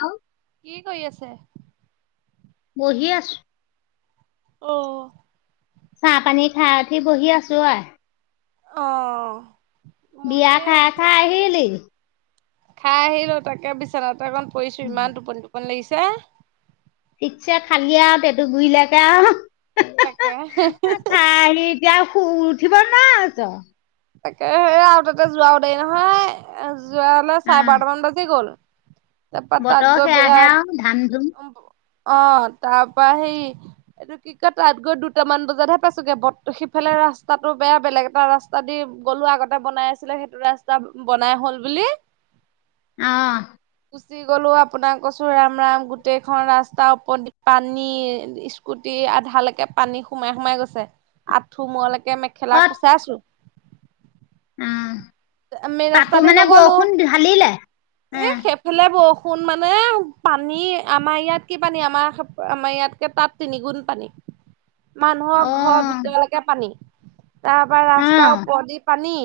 Hello কি কৰি আছে? বহি আছোঁ। অহ'। চাহপানী খাই উঠি বহি আছোঁ অ আই। অহ। বিয়া খাই খাই আহিলি? খাই আহিলো, তাকে বিচনাতে অকণ পৰিছোঁ ইমান টোপনি টোপনি লাগিছে। ঠিকছে খালি আৱ টেটু - গুৰি লেকে আৱ হেঃ হেঃ তাকে হেঃ খাই আহি এতিয়া শুই উঠিব নোৱাৰা হৈছ। তাকে সেয়া আৱ তাতে যোৱাও দেৰি নহয়। এ যোৱালে চাৰে অ', বাৰটামান বাজি গ'ল। তাপা তাত বতৰ গৈ বেয়া, সেয়াহে আৰু ধান ধুম অহ তাৰপৰা সেই এইটো কি কয় তাত গৈ দুটামান বজাতহে পাইছোগে। বত সিফালে ৰাস্তাটো বেয়া বেলেগ এটা ৰাস্তা স্তা দি গ'লো আগতে বনাই আছিলে সেইটো ৰাস্তা বনাই হ'ল বুলি। অহ। গুচি গ'লো, আপোনাক কৈছো ৰাম, ৰাম গোটেইখন ৰাস্তা ওপ পানী স্কুটি আধালৈকে পানী সোমাই, সোমাই গৈছে। আঠু মূৰলৈকে মেখেলা কোচাইছো উম মেইন তাতো ৰাস্তাদি মানে নগলো বৰষুণ ঢালিলে, উম। ফালে বৰষুণ মানে পানী, আমাৰ ইয়াত কি পানী, আমাৰ, আমাৰ ইয়াতকৈ তাত তিনিগুণ পানী। [unintelligible] মানুহৰ ঘৰৰ অ', ভিতৰলৈকে পানী, তাৰ পৰা ৰাস্তাৰ অ', ওপৰদি পানী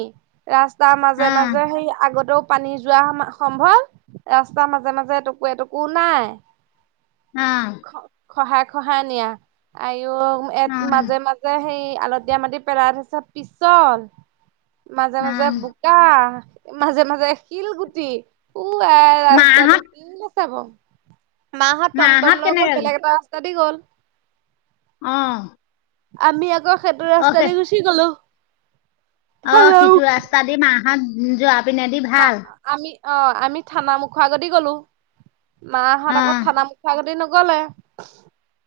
ৰাস্তাৰ মাজে অ', মাজে সেই আগতেও পানী যোৱা সম্ভৱ, ৰাস্তাৰ মাজে-মাজে এটুকু এটুকু নাই। হা। খ-খহাই খহাই নিয়া, আইও এ অ', মাজে-মাজে যে সেই আলতীয়া মাটি পেৰাই থৈছে পিছল, মাজে-মাজে অ', বুক কা মাজে-মাজে শিলগুটি, উহাই ৰাস্তাটো মাহঁত উ গৈছে বাৰু, মা হত মাহঁত টমটম লৈ কেনেকে গ'ল, বেলেগ এটা ৰাস্তা দি গ'ল। অহ'। আমি আকৌ সেইটো ৰাস্তা দি গুচি গ'লো। অ' থানা সিটো ৰাস্তা দি মা হত যোৱা পিনেদি আ ভাল আমি অ' আমি থানা মুখ আগদি গ'লো, মা হত আকৌ থানা অ', মুখ মূখ আগেদি নগ'লে।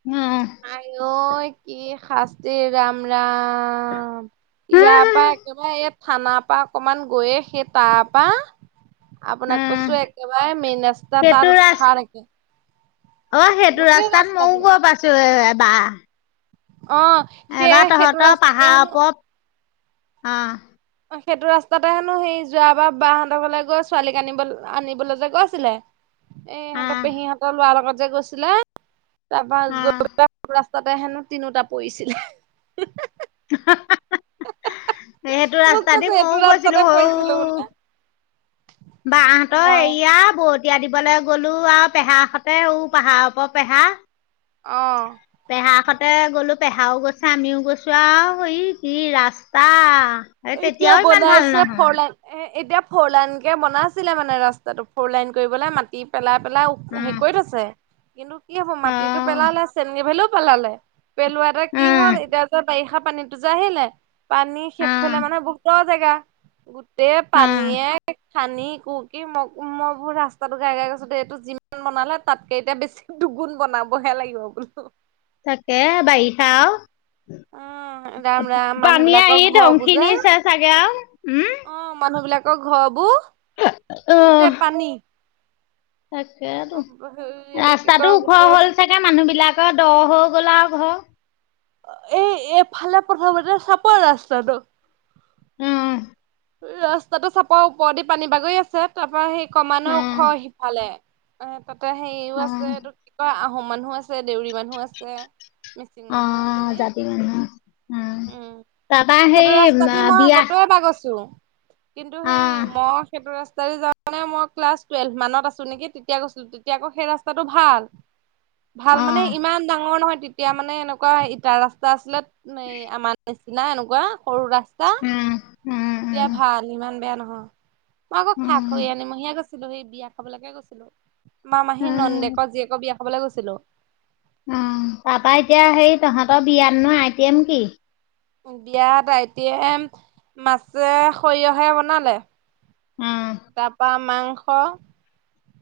উম উম। আই ঐ কি শাস্তি ৰাম ৰাম। অ' ইয়াৰ পৰা একেবাৰে এই থানাৰ পা অকমান গৈয়ে সেই তাৰপা আপোনাক উম, কৈছো, একেবাৰে মেইন ৰাস্তা সেইটো তাত ৰাস উঠা লৈকে। অ' সেইটো ৰাস্তাত মইও ৰাস্তাটো গৈ পাইছো এ-এবাহ। অ'। এবাৰ সেই সেইটো তহঁতৰ ৰাস্তাতে পাহাৰৰ হেনো ওপৰত, অ'। সেইটো ৰাস্তাতে হেনো সেই যোৱাবা বাঁহতৰ ঘৰলৈ গৈ ছোৱালীক আনিবলৈ, আনিবলৈ যে গৈছিলে। এ ইহঁতৰ অ', পেহীহঁতৰ ল'ৰাৰ লগত যে গৈছিলে, তাৰপা অ', গৈ পাই ৰাস্তাতে হেনো তিনিওটা পৰিছিলে, হি হা হা। সেইটো মোক ৰাস্তা কৈছে দি এইটো মইও ৰাস্তাতে গৈছিলো হৌ পৰিছিলো বোলে। বাহঁতৰ এৰিয়া বহুত। এতিয় দিবলৈ গ'লো আৰু পেহা সতে পাহাৰ ওপ পেহা। অঁ। পেহা হতে গ'লো, পেহাও গৈছে আমিও গৈছো আৰু এই কি ৰাস্তা। এই এতিয়া তেতিয়াও ইমান ভাল বনাইছে নহয়, ফলেন। এ' এতিয়া ফৰ লাইন কে বনাইছিলে মানে ৰাস্তাটো ফ'ৰ লাইন কৰিবাই মাটি পেলাই- পেলাই। হে উম, কৰি থৈছে, কিন্তু কি হ'ব মাটিতটো অ', পেলালে চেনগেভেলিও পেলালে। পেলোৱা এটা কি উম, হল এতিয়া যে বাৰিষা পানীতটো যে আহিলে পানী। এইফালে উম, মানে বহুতৰ জেগা, গোটেই উম। পানীয়ে। সানি কু কিি ম মই বহুত ৰাস্তাতটো গাই গাই গৈছো দে এইটো যিমান বনালে তাতকে এতিয়া বেছি [unintelligible] দুগুণ বনাবহে লাগিব বোলো। তাকে বাৰিষা আৰু। উ' ৰাম - ৰাম মানুহ বিলাকৰ আহি ঘৰ ধংসি বোৰ যে, নিছে চাগে আও উম। অ' মানুহ বিলাক। আকৌ ঘৰবোৰ গোটেই পানী। তাকেইতো হেৰি এইটো কি ৰাস্তাতটো কয় ওখ গোটেই হ'ল চাগে মানুহবিলাকৰ দ হৈ গ'ল আৰু ঘৰ। এই এফালে প্ৰথমতে চাপৰ ৰাস্তাটো। উম উহ। ৰাস্তাটো চাপৰ ওপৰদি পানী বাগৰি আছে তা পা সেই ক্ৰমান্বয়ে ওখ অ', সিফালে। এ তাতে সেইৰিও আছে অ', এইটো কিয় আহোম মানুহ আছে দেউৰী মানুহ আছে। মিচিং অ মানুহ আছেনে জাতি মানুহ অ, উম তাপা সেই বিয়া চুহ কিন্তু সেই অ', মহঠ সেইটো ৰাস্তা যাওঁতে মই ক্লাছ টুৱেলভ মানত আছো নেকি তেতিয়া গৈছিলো। তেতিয়া আকৌ সেই ৰাস্তাটো ভাল। ভাল মানে অ', ইমান ডাঙৰ নহয় তেতিয়া মানে এনেকুৱা ইটাৰ ৰাস্তা আছিলে। নেই আমাৰ নিচ- চিনা এনেকুৱা সৰু ৰাস্তা। উহ উ। এতিয়া ভাল ইমান বেয়া নহয় মই আকৌ খাক খৈয়া উম, আনিম মহিয়া আক তিল বায়িত বিয়া খাবলৈকে গৈছিলো, মা মাহী উম, নন্দেকৰ জীয়েকৰ বিয়া খাবলৈ গৈছিলো। উম তা পা এতিয়া সেই তহঁতৰ বিয়াত ন আইটিএম কি? বিয়াত আইটিএম মাছে সৰিয়হে বনালে। উম। তাপা মাংস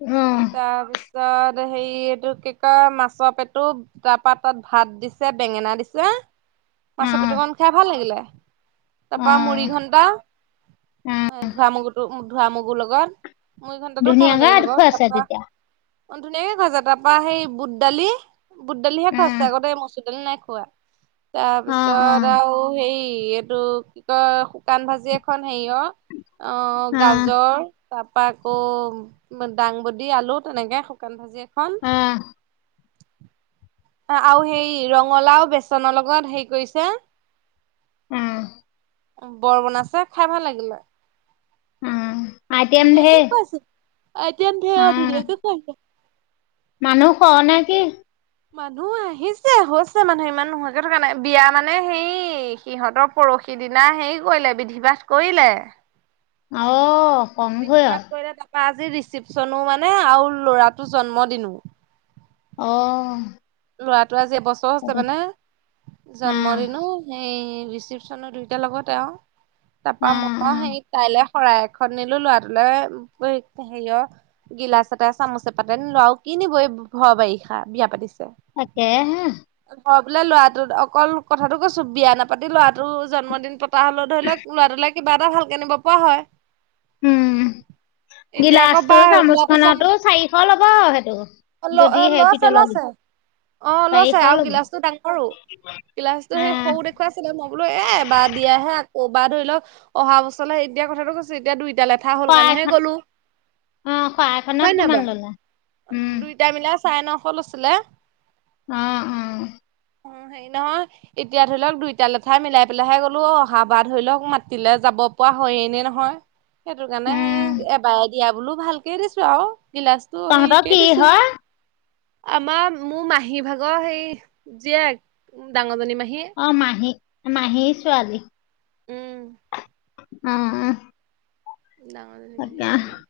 অ', যত হেৰি এইটো কি কয় মাছৰ পেটু তা পা তাত ভাত দিছে, বেঙেনা দিছে। মাছৰ পেটু অ', কণ খাই ভাল লাগিলে। তা পা মুৰি অ', ঘন্টা, অ'। ধোৱা মগুো ধোৱা মগুৰ লগত। মুৰি ঘণ্টাটো খাব ধুনীয়াকে লাগিলে বাৰু দেখুৱাই তা আছে পা তেতিয়া। অ ধুনীয়াকে খোৱাইছে তা পা সেই বুট দালি বুট দালিহে খোৱাছে অ', আগতে মচুৰ দালি নাই খোৱা তাৰ পিছত অ', আৰু সেই এইটো কি কয় শুকান ভাজি এখন সেই অ অ', গাজৰ তা পা আকৌ দাংবডী আলু তেনেকে শুকান ভাজি এখন। আহ। আও সেই ৰঙালাও বেচনৰ লগত সেই কৰিছে। অহ। বৰ বনাইছে খাই ভাল লাগিলে। অ', আইটেম ধুনীয়াকে ঢেৰ। খোৱাছে আইটেম ঢেৰ আও অ', ধুনীয়াকে খোৱাইছে। মানুহ হ নেকি? মানুহ আহিছে, হৈছে মানুহ ইমান নোহোৱাকে থকা নাই বিয়া মানে সেই সিহঁতৰ পৰহি দিনা সেই কৰিলে বিধি পাঠ কৰিলে। অহ। বিধি পাঠ কৰিলে তা পা আজি ৰিচিপচনো মানে আও ল'ৰাটো জন্মদিনো। অ। ল'ৰাটো আজি এবছৰ হৈছে সেইটো মানে অ', জন্মদিনো। সেই ৰিচিপচনৰ দুয়োটাৰ লগতে আও অ', তাপা মই অ', সেইক তাইলে শৰাই এখন নিলো লৰাটোলৈ হেৰিয় গিলাচ এটা চামুচ পাতে নিলো আও কি নিব এই ভৰ বাৰিষা বিয়া পাতিছে। তাকে হে। ঘৰ বোলে ল'ৰাটোত অকল কথাটো কৈছো বিয়া নাপাতি লৰাটো জন্মদিন পাত তা হলো ধৰি লওক লৰাটোলে কিবা এটা ভালকে নিব পৰা হয়। উম, এতিয়া আকৌ গিলাচটো বা চামুচ ল'ৰাটো জন্ম খনতো চাৰিশ ল'ব সেইটো। যদি ল সেই লৈছে পিতলৰ গিলাচ। লৈছে। অ' চাৰিশ লৈছে আৰু ল'ব গিলাচ টো ডাঙৰো গিলাচটো সেই অ', সৰু দে আছিলে মই বোলো এবাৰ দিয়াহে আ ক'বাৰ ধৰি লওক অহা বছৰলে এতিয়া কথাটো কৈছো এতিয়া দুইটালৈ কথা হল শৰাই কাৰণেহে এখন গ'লো অ', শৰাই এখনত হয় ন' কিমান ল'লা? বাৰু উম, দুই দুইটা মিলাই চাৰে নশ লৈছিলে। অ', অ'। হেৰী নহয় এতিয়া ধৰি লওক দুইটা লেঠাই মিলাই পেলাইহে গলো অহা বা ধৰি লওক মাতিলে যাব পৰা হয়য়ে নে নহয়। সেইটো কাৰণে সেই উম, এবাৰে দিয়া বোলো ভালকে দিছো আৰু গিলাচ তো তহঁতৰ হেৰিকে কি দিছো হয় আমাৰ মোৰ মাহী ভাগৰ সেই জিয়েক ডাঙৰজনী মাহী। অ' মাহী মাহী ছোৱালী? উম,। অ', ডাঙৰ জনি মাহী তাকে ছোৱালী।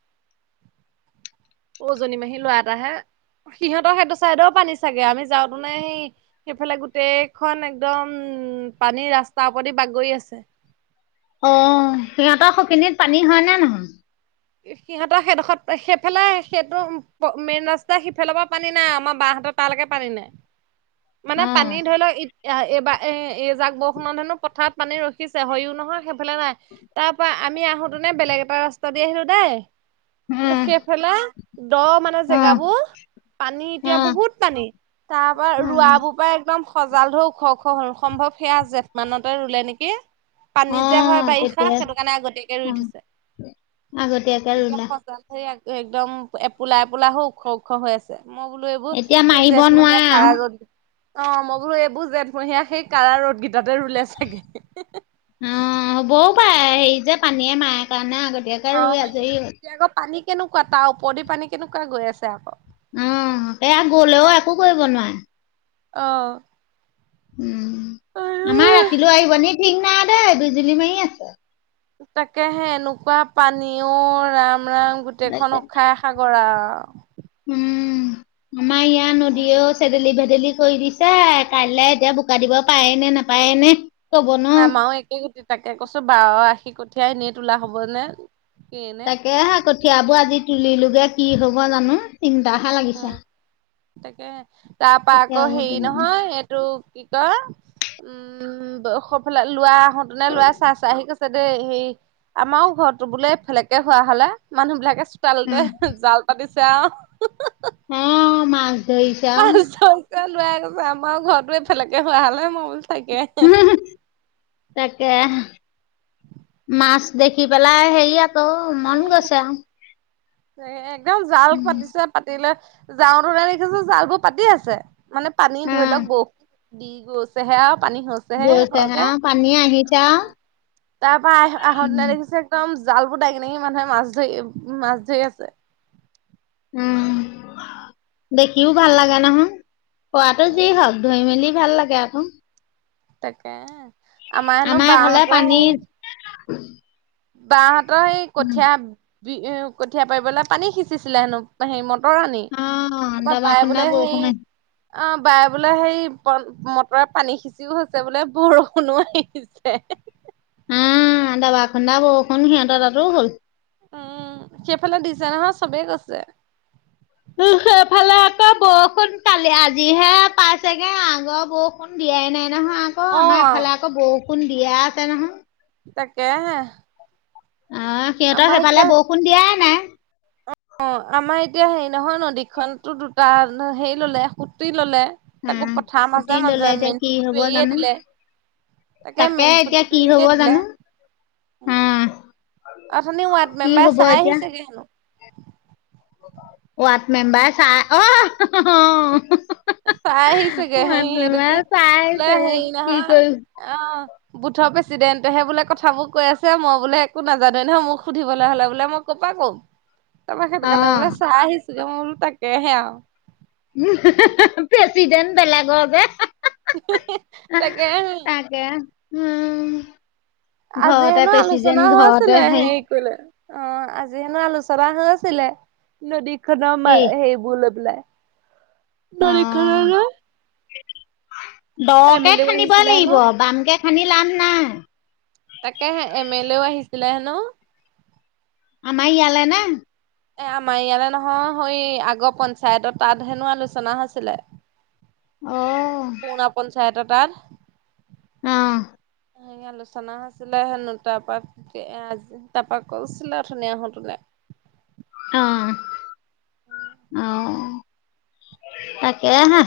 সৰুজনী মাহী লৰা এটাহে সিহঁতৰ সেইটো চাইদেও পানী চাগে আমি যাওঁতো নে সি সেইফালে গোটেইখন একদম উম পানীৰ ৰাস্তাৰ ওপৰেদি বাগৰি আছে। অ' সিহঁতৰ সেইখিনিত পানী হয় নে নহয়? সিহঁতৰ সেইডোখৰত সেইফালে সেইটো মেইন ৰাস্তা সিফালৰ পৰা পানী নাই আমাৰ বাহতৰ তালৈকে পানী নাই মানে অ পানী ধৰি লওক এ' এইবাৰ এ' এই যাক বৰষুণত সেনো পথাৰত পানী ৰখিছে হয়ও নহয় সেইফালে নাই তাৰ পা আমি আহোতে নে বেলেগ এটা ৰাস্তা দি আহিলো দেই। উম সেইফালে দ মানে অ জেগাবোৰ পানী অ এতিয়া বহুত পানী তাৰ পৰা অ ৰোৱাবোৰ পৰা একদম সজাল ধৰ ওখ ওখ হল সম্ভৱ সেয়া জেঠ মানতে ৰুলে নেকি। অ পানী যে হয় বাৰিষা সেইটো কাৰণে আগতীয়াকে ৰুই থৈছে। আগতীয়াক এতিয়া সজা সেৰি একদম এপোলা এপোলা হ ওখ ওখ হৈ আছে মই বোলো এইবোৰ এতিয়া এই মাৰিব জেঠমহীয়া নোৱাৰা কাৰা‌ ৰ'দ অ' মই বোলো এইবোৰ জঠমহীয়া সেই কাৰা ৰ'দ কেইটাতে ৰুলে চাগে। উম' হ'বও পাৰে হেৰি যে পানীয়ে মায়ে কাৰণে আগতীয়াক অ' এতিয়া আকৌ পানী কেনেকুৱা তাৰ ওপৰদি পানী কেনেকুৱা গৈ আছে আকৌ অ' এয়া গলেও একো কৰিব নোৱাৰে। অঁ',। উম' আমাৰ আৰু ৰাতিলৈ আহিবনি ঠিক নাই দেই বিজুলি মাৰি আছে। তাকেহে এনেকুৱা পানীও ৰাম ৰাম তাকে গোটেইখন উশাহ সাগৰ আৰু। উম' আমাৰ ইয়াত নদীয়েও চেদেলি ভেদেলি কৰি দিছে। ছে কাইলৈ এতিয়া বোকা দিব পাৰে নে নাপায় নে ক'ব নোৱাৰো আমাৰও একে কটি দুটাকে কৈছো বাৰ আশী কঠীয়াই এনেই তোলা হবনে তাকেহে কঠিয়াবোৰ আজি তুলিলোগে কি হব জানো চিন্তাহে উম লাগিছে তাকে তাৰ পৰা আকৌ কঠিয়াবোৰ হেৰি তুলি নহয় এইটো কি কয় উম সৌফালে লোৱা আহোতে নে লোৱা চাই চাই আহি ক দেই হে আমাৰো ঘৰটো বোলে সেইফালেকে হোৱা হলে মানুহ বিলাকে তালতে উম জাল পাতিছে আও, হেহ হেহ। অ মা- মা চৌকা লোৱাই গৈছে আমাৰ ঘৰতো এফালেকে হোৱা হ'লে মই বোলো তাকে। তাকে। মাছ দেখি পেলাই হেৰি আকৌ মন উম গৈছে আৰু। একদম জাল উম। পাতিছে, পাতি লৈ যাওঁতো দেখিছো জাল বোৰ পাতি আছে। মানে পানী অ ধৰি লওক বৰ দি গৈছেহে আৰু পানী হৈছে। সেই গৈছে হা সৰকে। পানী আহিছে অ, আৰু তাৰ পৰা আহ আহা দিনা উম। দেখিছে, একদম জাল বোৰ দাঙি দাঙি মানুহে মাছ ধৰি উম মাছ ধৰি আছে। উম দেখিও ভাল লাগে নহয়, পোৱাটো যি উম। হওক। ধুই মেলি ভাল লাগে আকৌ। তাকে, আমাৰ হেনো বা হতৰ সেই, [unintelligible] বাহ হতৰ সেই উম, কঠীয়া বি কঠীয়া পাৰিবলৈ পানী সিঁচিছিলে হেনো। হেৰি মটৰ আনি। অ তাপা দবা বাই খুন্দা বোলে হেই, বৰষুণ আহি অ বাই বোলে হেৰি মটৰে পানী সি- সিছিও হৈছে বোলে বৰষুণো আহিছে। উম দাবা খন্দা বৰষুণ সিহঁতৰ তাতো হ'ল। উম, সেইফালে দিছে নহয় চবেই কৈছে। সেই ফালে আকৌ, বৰষুণ কালি আজিহে পাইছেগে আগৰ বৰষুণ দিয়াই নাই নহয় আ, আকৌ অ আমাৰ এইফালে আকৌ বৰষুণ দিয়ে আছে নহয়। তাকেহে। অ সিহঁতৰ আমাৰ এতিয়া সেইফালে বৰষুণ দিয়াই নাই। অ আমাৰ এতিয়া হেৰি নহয় নদীখনতো দুটা হেৰি ললে সুটি ললে। অ তাকো পথাৰ কুটি মাজে ললে মাজে, এতিয়া মেইন কি হব সুতিটো এৰিয়ে জানো দিলে। তাকে তাকে মেইন এতিয়া কি সুতিটো হব এৰিয়ে দিলে। জানো অ উম অথনি ৱাৰ্ড কি মেম্বাৰ হব চাই এতিয়া আহিছেগে হেনো। ৱাৰ্ড মেম্বাৰ চাই অ অহ-হহ অ। হহ চাই হ, আহিছেগে ৱাৰ্ড হেৰি এইটো কি মেমবাৰে চাই আহিছেগে কি কৰি- অঁ। বুথৰ প্ৰেচিডেণ্টহে বোলে কথাবোৰ কৈ আছে মই বোলে একো নাজানো নহয়, মোক সুধিবলৈ হ'লে বোলে মই ক'প পৰা ক'ম। তাৰপা সেইটো কাৰণে অ', বোলে চাই আহিছো মই বোলো তাকেহে আৰু। উম হেহ হেহ হে প্ৰেচিডেণ্ট বেলেগক যে। হেহ হেহ হেহ তাকেহে। দিয়া উম। আজি ঘৰতে হেনো আলোচনা প্ৰেচিডেন্ট ঘৰতে হৈছিলে হেৰি সেই, অ আজি হেনো আলোচনা হৈছিলে, নদী খনৰ মা কি সেই, গল পলাই নখ অ', ন [unintelligible] এম দ-কে এল এও খান্দিব আহিছিলে লাগিব হেনো বামকে খান্দি লাভ নাই। তাকেহে, এম এল এও আহিছিলে হেনো। আমাৰ ইয়ালে নে? এ আমাৰ ইয়ালে নহয়, সৈ আগৰ পঞ্চায়তৰ তাত হেনো আলোচনা হৈছিলে। অ। গাঁও পঞ্চায়তৰ তাত। অঁ। হে আলোচনা হৈছিলে হেনো তা পা কজ তাৰপাক কৈছিলে ধুনীয়া আহো তোনে। অ অও তাকে হা।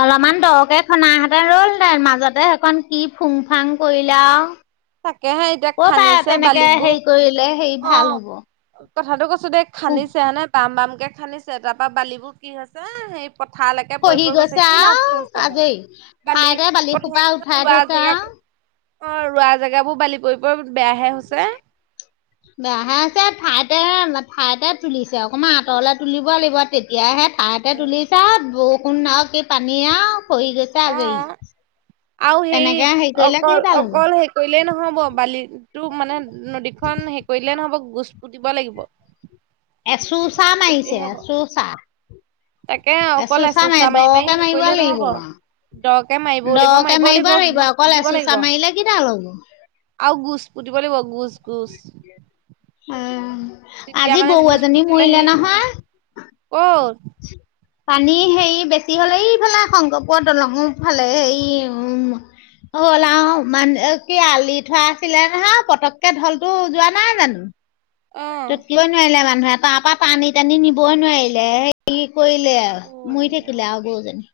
অলপমান দৰকে খনাহঁতে ৰল হেঁতেন মাজতে সেইখন কি ফুং ফাং কৰিলে আ। তাকেহে এতিয়া ক পা খান্দিছে তেনেকে হেৰি কৰিলে হেৰি ভাল হ'ব। উ কথাতটো কৈছো দে খান্দিছে হানে বাম বাম কে খান্দিছে তাৰ পৰা বালিবোৰ কি হৈছে হেই। পথাৰলৈকে পৰি খহি পৰি গৈছে কি লাভ আও কি হৈছে বাৰু আজৰি বালি ঠাইতে সোপা পথাৰখন উঠাই ৰোৱা থৈছে আও জেগাত। অ ৰোৱা জেগাবোৰ বালি পৰি পৰি বেয়াহে হৈছে। বেয়াহে হৈছে ঠাইতে ঠাইতে তুলিছে অকনমান আঁতৰলে তুলিব লাগিব তেতিয়াহে ঠাই। তাতে তুলিছা আ বৰষুণ আও কি পানী আও খৰি গৈছে। অ আজৰি আৰু সেই তেনেকে হেৰি কৰিলে অকল কেইডাল হ'ব অকল সেই। কৰিলে নহ'ব বালি টো মানে নদীখন হে কৰিলে নহ'ব গোচ পুতিব লাগিব। এচো চা মাৰিছে তেতিয়াহে হব এ চো চা। তাকে অকলে চোচা মাৰি মাৰি দকে হে মাৰিব কৰিলে নহ'ব। লাগিব দৰকে মাৰিব লাগিব দকে মাৰিবও মাৰিব লাগিব গোচ অকল পুতিব এচোচা লাগিব। মাৰিলে কিডাল হ'ব আৰু ঘুচ পুতিব লাগিব ঘুচ ঘুচ। অ আজি মানে গৰু গোজ এজনী পুতিলে মৰিলে হেৰি নহ'ব নহয়। ক'ত। পানী হেৰি বেছি হ'লে এইফালে শংকৰপুৰৰ দলংৰ ফালে এই উ। হ'ল আহ মান কি আলি থোৱা আছিলে নহয় পতককে ঢল যোৱা নাই জানো। অ তাত কিবই নোৱাৰিলে মানুহে তাৰ পৰা পানী টানি নিবৈ নোৱাৰিলে। কি কৈলে মই অ'। থাকিলে আ গৰুজনী।